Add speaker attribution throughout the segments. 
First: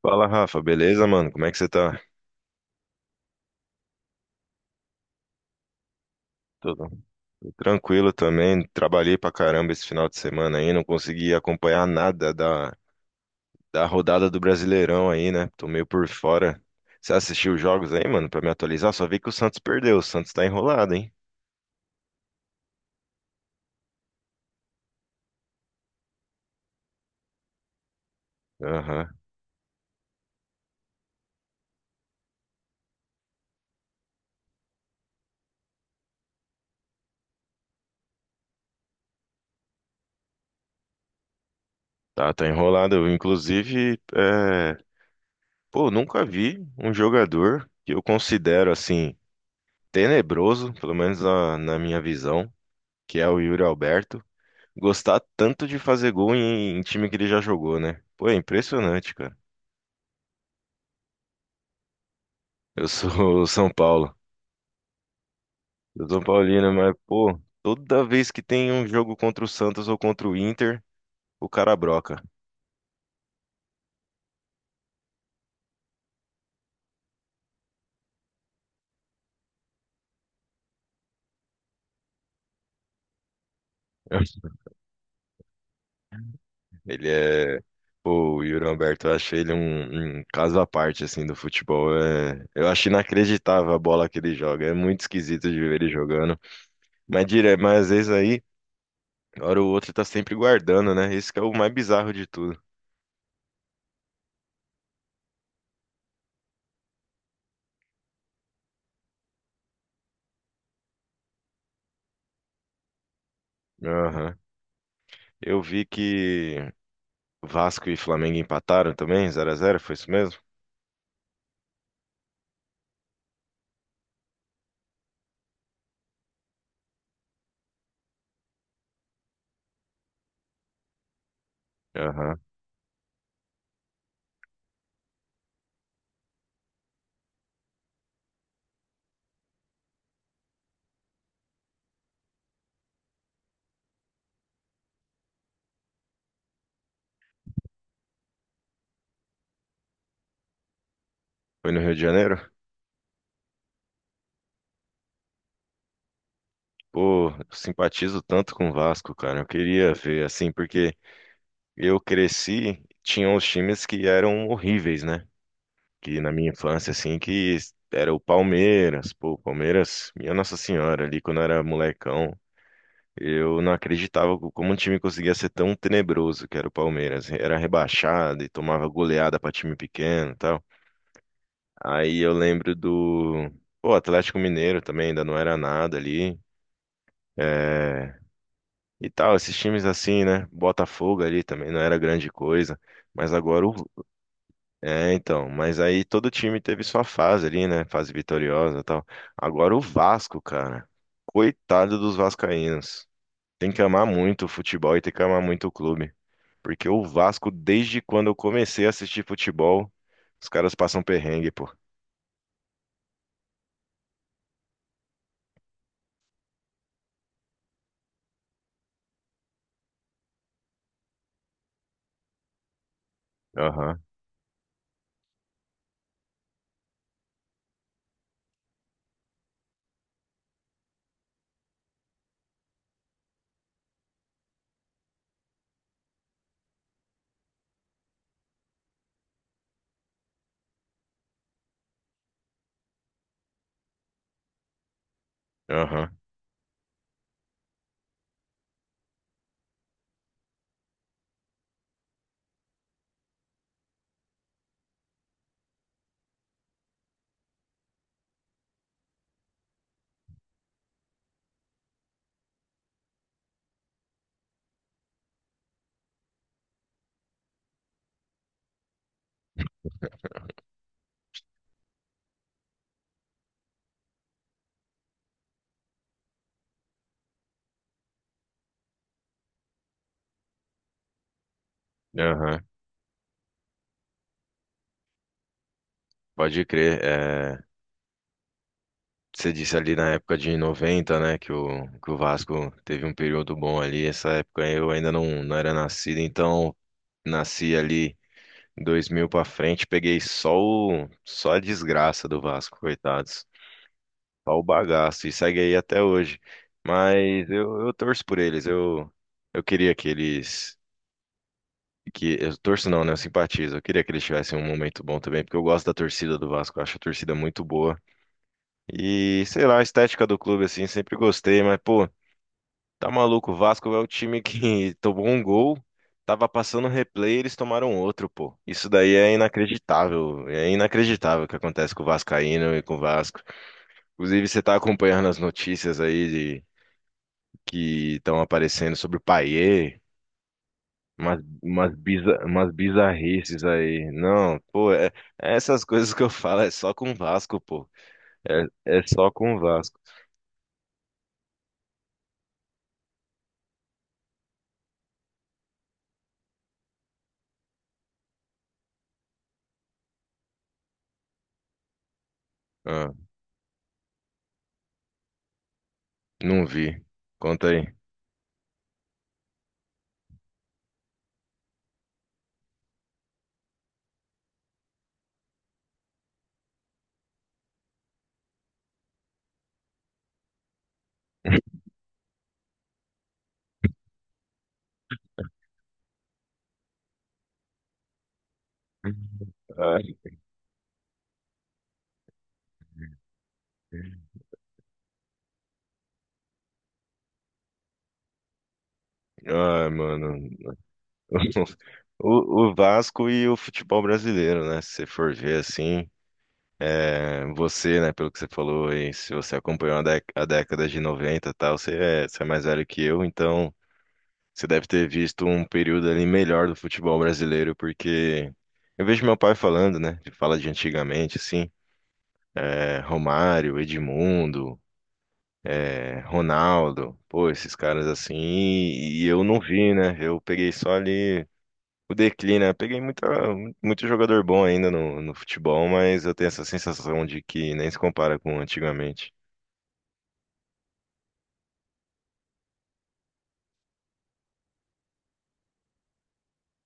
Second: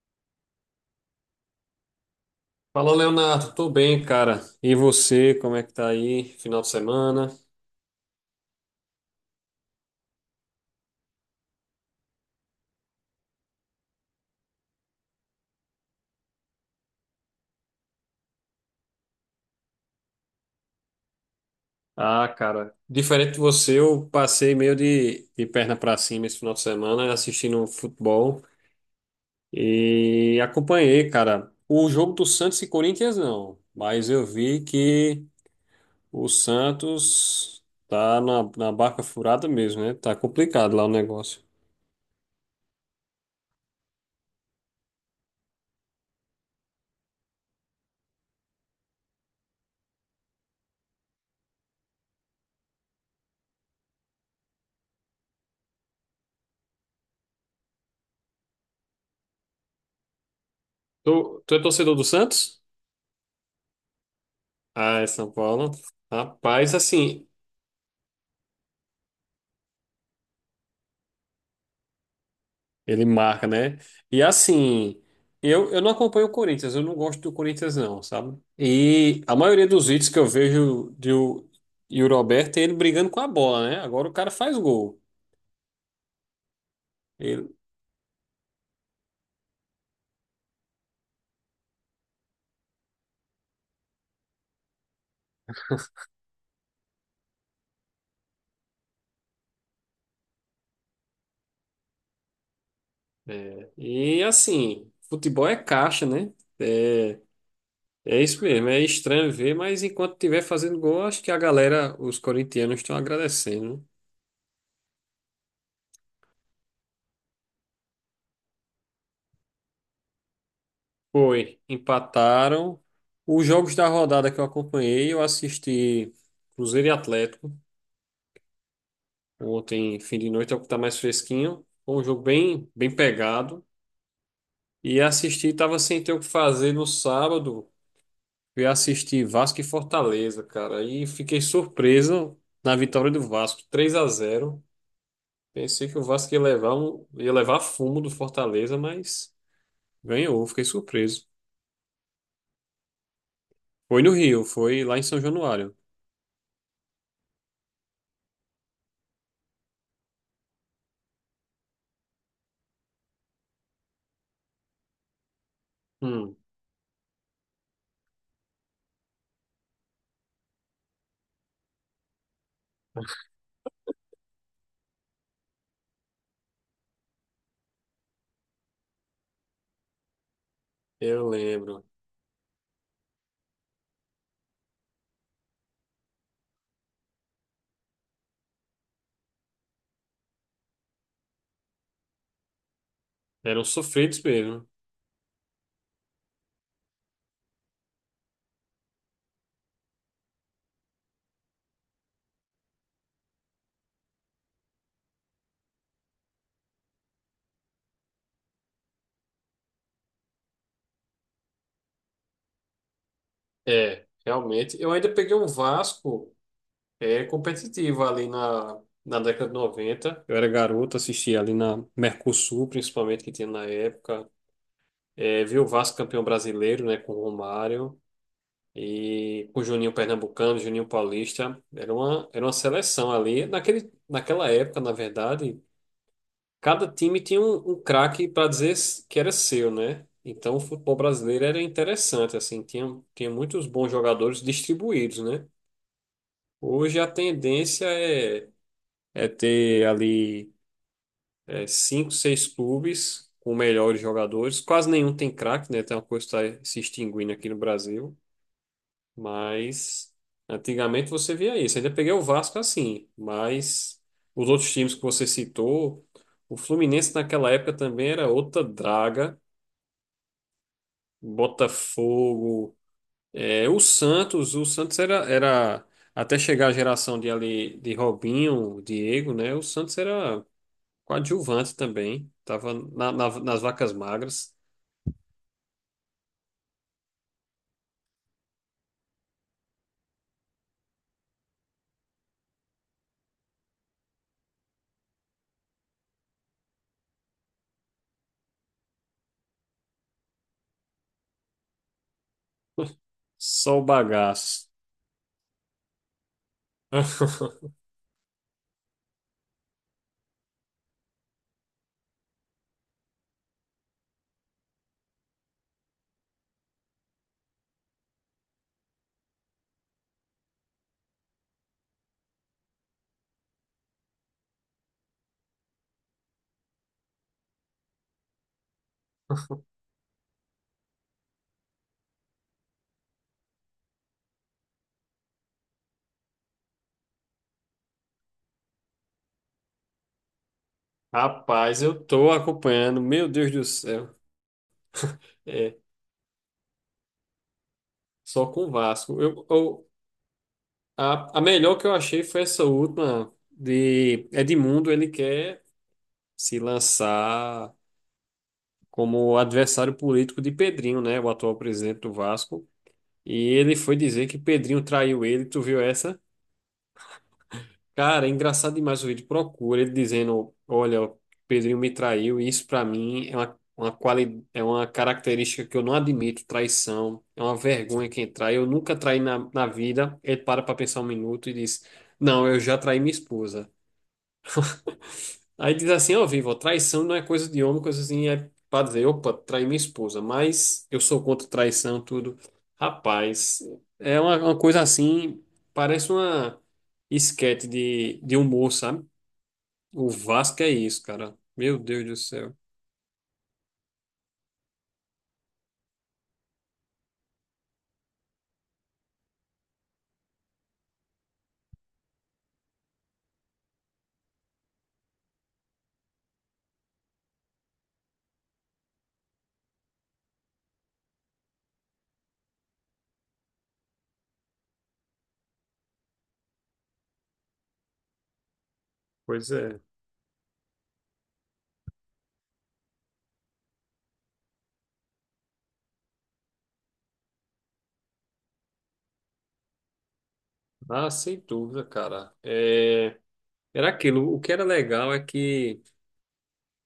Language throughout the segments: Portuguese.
Speaker 1: Fala, Rafa, beleza, mano? Como é que você tá?
Speaker 2: Fala, Leonardo. Tô bem, cara. E você, como é que tá aí? Final de
Speaker 1: Tudo
Speaker 2: semana?
Speaker 1: tranquilo também. Trabalhei pra caramba esse final de semana aí, não consegui acompanhar nada da rodada do Brasileirão aí, né? Tô meio por fora. Você assistiu os jogos aí, mano, pra me atualizar? Só vi que o Santos perdeu. O Santos tá enrolado, hein?
Speaker 2: Ah, cara, diferente de você, eu passei meio de perna pra cima esse final de semana assistindo um futebol
Speaker 1: Aham.
Speaker 2: e acompanhei, cara. O jogo do Santos e Corinthians não, mas eu vi que o Santos tá na barca furada mesmo, né? Tá complicado lá o negócio.
Speaker 1: Tá, enrolado. Eu, inclusive, pô, nunca vi um jogador que eu considero assim tenebroso, pelo menos na minha visão, que é o Yuri Alberto. Gostar tanto de fazer gol em time que ele já jogou, né? Pô, é impressionante, cara.
Speaker 2: Tu é torcedor do Santos?
Speaker 1: Eu sou São Paulo.
Speaker 2: Ah, é São Paulo.
Speaker 1: Eu sou São Paulino,
Speaker 2: Rapaz,
Speaker 1: mas,
Speaker 2: assim,
Speaker 1: pô, toda vez que tem um jogo contra o Santos ou contra o Inter, o cara broca.
Speaker 2: ele marca, né? E assim, eu não acompanho o Corinthians, eu não gosto do Corinthians, não, sabe? E a maioria dos vídeos que eu vejo e o Roberto é ele brigando com a bola, né? Agora o cara faz gol.
Speaker 1: Ele
Speaker 2: Ele,
Speaker 1: é. Pô, o Yuri Alberto, eu achei ele um caso à parte, assim, do futebol. Eu acho inacreditável a bola que ele joga. É muito esquisito de ver ele jogando. Mas, mas às vezes aí, hora ou outra, tá sempre guardando, né? Esse que é o mais bizarro de tudo.
Speaker 2: e assim, futebol é caixa, né? É, é isso mesmo, é estranho ver, mas enquanto estiver fazendo gol, acho que a galera, os corintianos, estão agradecendo, né?
Speaker 1: Aham. Eu vi que. Vasco e Flamengo empataram também, 0 a 0 foi isso mesmo?
Speaker 2: Foi, empataram. Os jogos da rodada que eu acompanhei, eu assisti Cruzeiro e Atlético. Ontem, fim de noite, é o que tá mais fresquinho. Foi um jogo
Speaker 1: Aham.
Speaker 2: bem, bem pegado. E assisti, tava sem ter o que fazer no sábado. Fui assistir Vasco e Fortaleza, cara. E fiquei surpreso na vitória do Vasco, 3-0. Pensei que o Vasco ia levar, ia levar fumo do Fortaleza, mas ganhou, fiquei surpreso.
Speaker 1: Foi no Rio de Janeiro?
Speaker 2: Foi no Rio, foi lá em São Januário.
Speaker 1: Pô, eu simpatizo tanto com o Vasco, cara. Eu queria ver, assim, porque eu cresci, tinham os times que eram horríveis, né? Que na
Speaker 2: Hum,
Speaker 1: minha infância, assim, que era o Palmeiras. Pô, o Palmeiras, minha Nossa Senhora, ali quando eu era molecão, eu não acreditava como um time conseguia ser tão tenebroso que era o Palmeiras. Era rebaixado e tomava goleada pra time pequeno e tal.
Speaker 2: eu lembro.
Speaker 1: Aí eu lembro do, pô, Atlético Mineiro também, ainda não era nada ali. É, e tal, esses times assim, né? Botafogo ali também não era grande coisa. Mas
Speaker 2: Eram
Speaker 1: agora o.
Speaker 2: sofridos mesmo.
Speaker 1: É, então. Mas aí todo time teve sua fase ali, né? Fase vitoriosa e tal. Agora o Vasco, cara. Coitado dos vascaínos. Tem que amar muito o futebol e tem que amar muito o clube. Porque o Vasco, desde quando eu comecei a assistir futebol, os caras passam perrengue, pô.
Speaker 2: É, realmente. Eu ainda peguei um Vasco. É competitivo ali na década de 90. Eu era garoto, assistia ali na Mercosul, principalmente, que tinha na
Speaker 1: Aham,
Speaker 2: época. É, vi o Vasco campeão brasileiro, né, com o Romário e com o Juninho Pernambucano, Juninho Paulista. Era uma seleção ali. Naquela época, na verdade, cada time tinha um craque para dizer que era seu, né? Então, o futebol brasileiro era interessante, assim, tinha muitos bons jogadores distribuídos, né?
Speaker 1: aham,
Speaker 2: Hoje a tendência é ter ali cinco, seis clubes com melhores jogadores. Quase nenhum tem craque, né? Tem uma coisa que está se extinguindo aqui no Brasil. Mas antigamente você via isso. Ainda peguei o Vasco assim, mas os outros times que você citou, o Fluminense naquela época também era outra draga. Botafogo, o Santos, o Santos era até chegar a geração de ali de Robinho, Diego, né? O Santos era coadjuvante também.
Speaker 1: aham.
Speaker 2: Tava nas vacas magras.
Speaker 1: Pode crer. É, você disse ali na época de 90, né, que o Vasco teve um período bom ali. Essa época eu ainda não era nascido, então nasci ali 2000 pra frente, peguei só só a desgraça do Vasco, coitados.
Speaker 2: Só o
Speaker 1: Só o
Speaker 2: bagaço.
Speaker 1: bagaço, e segue aí até hoje. Mas eu torço por eles. Eu queria que eles... Que, eu torço não, né, eu simpatizo. Eu queria que eles tivessem um momento bom também, porque eu gosto da torcida do Vasco, eu acho a torcida muito boa. E sei lá, a estética do clube, assim, sempre gostei, mas pô, tá maluco. O Vasco é o time que tomou um gol, tava passando replay, eles tomaram outro, pô. Isso daí é inacreditável. É inacreditável o que acontece com o Vascaíno e com o Vasco. Inclusive, você tá acompanhando as notícias aí de, que estão aparecendo sobre o Payet.
Speaker 2: Rapaz, eu tô
Speaker 1: Umas
Speaker 2: acompanhando. Meu Deus do
Speaker 1: bizarrices aí.
Speaker 2: céu.
Speaker 1: Não, pô,
Speaker 2: É,
Speaker 1: essas coisas que eu falo é só com o Vasco, pô.
Speaker 2: só com
Speaker 1: É,
Speaker 2: o
Speaker 1: é
Speaker 2: Vasco.
Speaker 1: só
Speaker 2: Eu,
Speaker 1: com o
Speaker 2: eu-
Speaker 1: Vasco.
Speaker 2: a, a melhor que eu achei foi essa última de Edmundo. Ele quer se lançar como adversário político de Pedrinho, né? O atual presidente do Vasco.
Speaker 1: Ah.
Speaker 2: E ele foi dizer que Pedrinho traiu ele. Tu viu essa?
Speaker 1: Não vi. Conta aí.
Speaker 2: Cara, é engraçado demais o vídeo. Procura ele dizendo: olha, o Pedrinho me traiu, e isso pra mim é é uma característica que eu não admito, traição. É uma vergonha quem trai. Eu nunca traí na vida. Ele para pra pensar um minuto e diz: não, eu já traí minha esposa. Aí diz assim: ó, Vivo, traição não é coisa de homem, coisa assim. É pra dizer: opa, traí minha
Speaker 1: Ai,
Speaker 2: esposa, mas eu sou contra traição, tudo. Rapaz, é uma coisa assim, parece uma esquete de humor, sabe?
Speaker 1: ai,
Speaker 2: O
Speaker 1: mano.
Speaker 2: Vasco é isso, cara. Meu Deus do céu.
Speaker 1: O Vasco e o futebol brasileiro, né? Se você for ver assim, você, né, pelo que você falou aí, se você acompanhou a, a década de 90, e tal, você é mais velho que eu, então você deve ter visto um período ali melhor do futebol brasileiro, porque eu vejo meu pai falando, né? Ele fala de antigamente, assim, Romário, Edmundo. Ronaldo, pô, esses caras assim, e eu
Speaker 2: Pois
Speaker 1: não
Speaker 2: é.
Speaker 1: vi, né? Eu peguei só ali o declínio, né? Peguei muito jogador bom ainda no futebol, mas eu tenho essa sensação de que nem se compara com antigamente.
Speaker 2: Ah, sem dúvida, cara. É, era aquilo. O que era legal é que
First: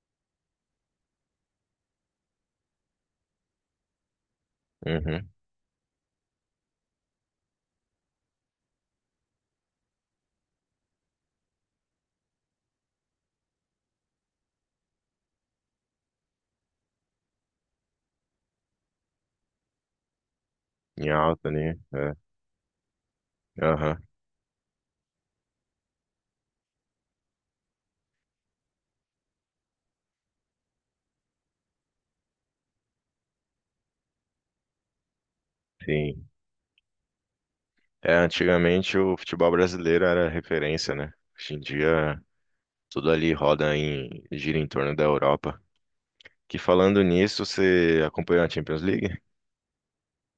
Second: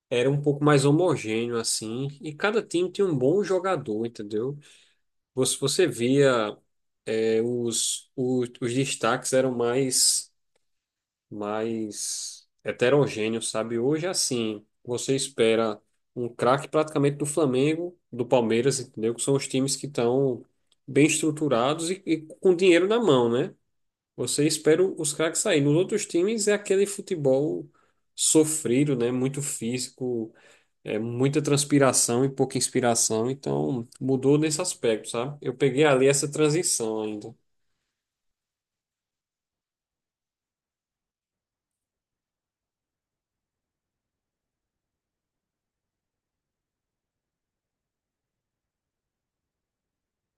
Speaker 2: era um pouco mais homogêneo, assim, e cada time tinha um bom jogador, entendeu?
Speaker 1: Uhum,
Speaker 2: Você via, os destaques eram mais heterogêneo, sabe? Hoje, é assim, você espera um craque praticamente do Flamengo, do Palmeiras, entendeu? Que são os times que estão bem
Speaker 1: em alta, né?
Speaker 2: estruturados e,
Speaker 1: É,
Speaker 2: e com dinheiro na mão, né?
Speaker 1: aham,
Speaker 2: Você espera os craques sair. Nos outros times é aquele futebol sofrido, né? Muito físico, é muita transpiração e pouca inspiração. Então, mudou nesse aspecto, sabe? Eu peguei ali
Speaker 1: sim.
Speaker 2: essa transição ainda.
Speaker 1: É, antigamente o futebol brasileiro era referência, né? Hoje em dia tudo ali gira em torno da Europa. Que falando nisso, você acompanhou a Champions League?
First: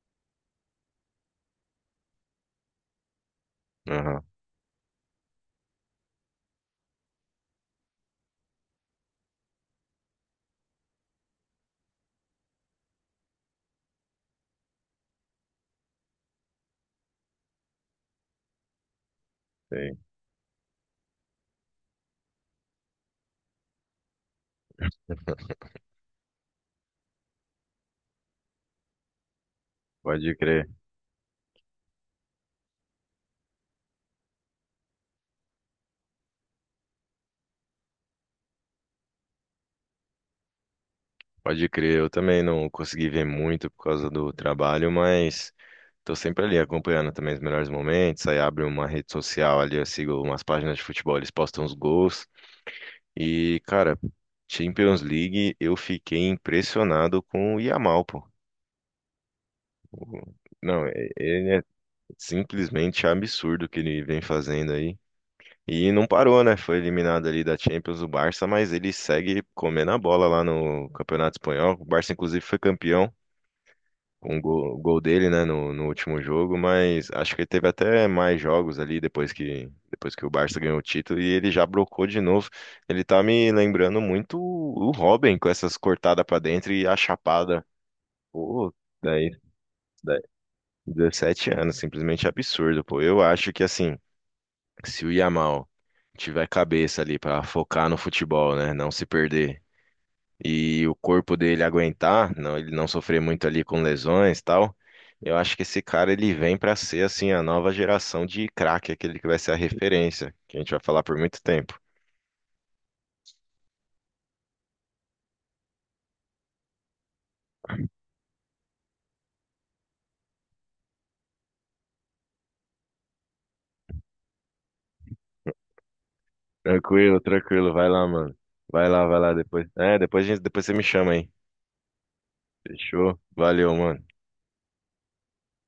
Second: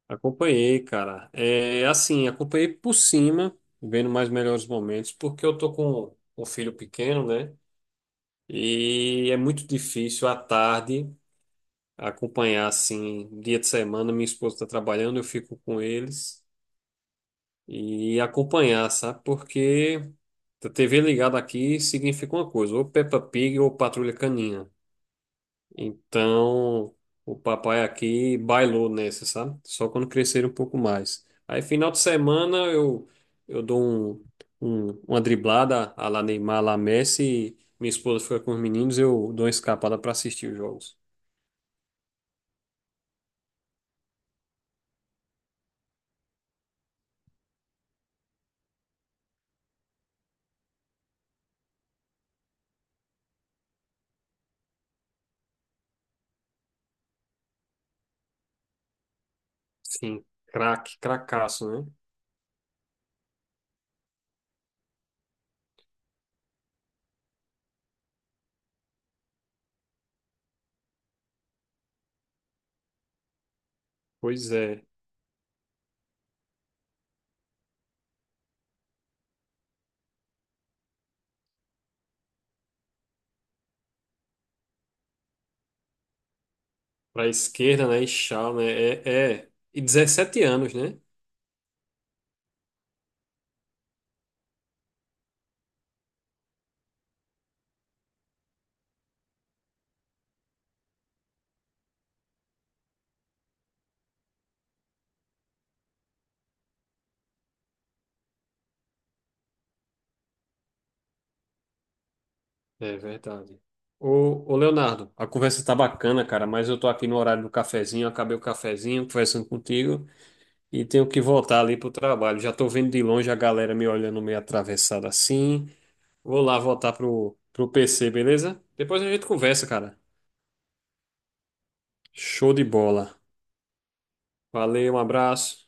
Speaker 2: Acompanhei, cara. É assim, acompanhei por cima, vendo
Speaker 1: Aham,
Speaker 2: mais melhores momentos, porque eu tô com um filho pequeno, né? E é muito difícil à tarde acompanhar assim, dia de semana, minha esposa está trabalhando, eu fico com eles e acompanhar, sabe?
Speaker 1: sim.
Speaker 2: Porque a TV ligada aqui significa uma coisa, ou Peppa Pig ou Patrulha Canina. Então, o papai aqui bailou nessa, sabe? Só quando
Speaker 1: Pode
Speaker 2: crescer um
Speaker 1: crer.
Speaker 2: pouco mais. Aí, final de semana, eu dou uma driblada à la Neymar, lá Messi. E minha esposa fica com os meninos, eu dou uma escapada para assistir os jogos.
Speaker 1: Pode crer, eu também não consegui ver muito por causa do trabalho, mas tô sempre ali acompanhando também os melhores momentos. Aí abre uma rede social ali, eu sigo umas páginas de futebol, eles postam os gols. E, cara, Champions League, eu fiquei impressionado com o Yamal, pô.
Speaker 2: Sim,
Speaker 1: O- Não,
Speaker 2: craque,
Speaker 1: ele é
Speaker 2: cracaço, né?
Speaker 1: simplesmente absurdo o que ele vem fazendo aí. E não parou, né? Foi eliminado ali da Champions do Barça, mas ele segue comendo a bola lá no Campeonato Espanhol. O Barça, inclusive, foi campeão.
Speaker 2: Pois é.
Speaker 1: Gol dele, né, no último jogo, mas acho que ele teve até mais jogos ali depois que o Barça ganhou o título e ele já brocou de novo. Ele tá me lembrando muito o Robin com essas cortadas pra dentro e a
Speaker 2: Para a
Speaker 1: chapada.
Speaker 2: esquerda, né? E Shaw, né?
Speaker 1: Pô,
Speaker 2: É,
Speaker 1: daí,
Speaker 2: é. E
Speaker 1: daí
Speaker 2: 17 anos, né?
Speaker 1: 17 anos, simplesmente absurdo, pô. Eu acho que assim, se o Yamal tiver cabeça ali pra focar no futebol, né, não se perder e o corpo dele aguentar, não, ele não sofrer muito ali com lesões e tal, eu acho que esse cara ele vem pra ser assim a nova geração de craque, aquele que vai ser a referência, que a gente vai falar por muito tempo.
Speaker 2: É verdade. Ô Leonardo, a conversa tá bacana, cara, mas eu tô aqui no horário do cafezinho, acabei o cafezinho, conversando contigo e tenho que voltar ali pro trabalho. Já tô vendo de longe a galera me olhando meio atravessada assim. Vou lá voltar
Speaker 1: Tranquilo,
Speaker 2: pro
Speaker 1: tranquilo, vai lá,
Speaker 2: PC,
Speaker 1: mano.
Speaker 2: beleza? Depois a
Speaker 1: Vai
Speaker 2: gente
Speaker 1: lá
Speaker 2: conversa,
Speaker 1: depois.
Speaker 2: cara.
Speaker 1: É, depois a gente, depois você me chama aí.
Speaker 2: Show de bola.
Speaker 1: Fechou? Valeu, mano.
Speaker 2: Valeu, um abraço.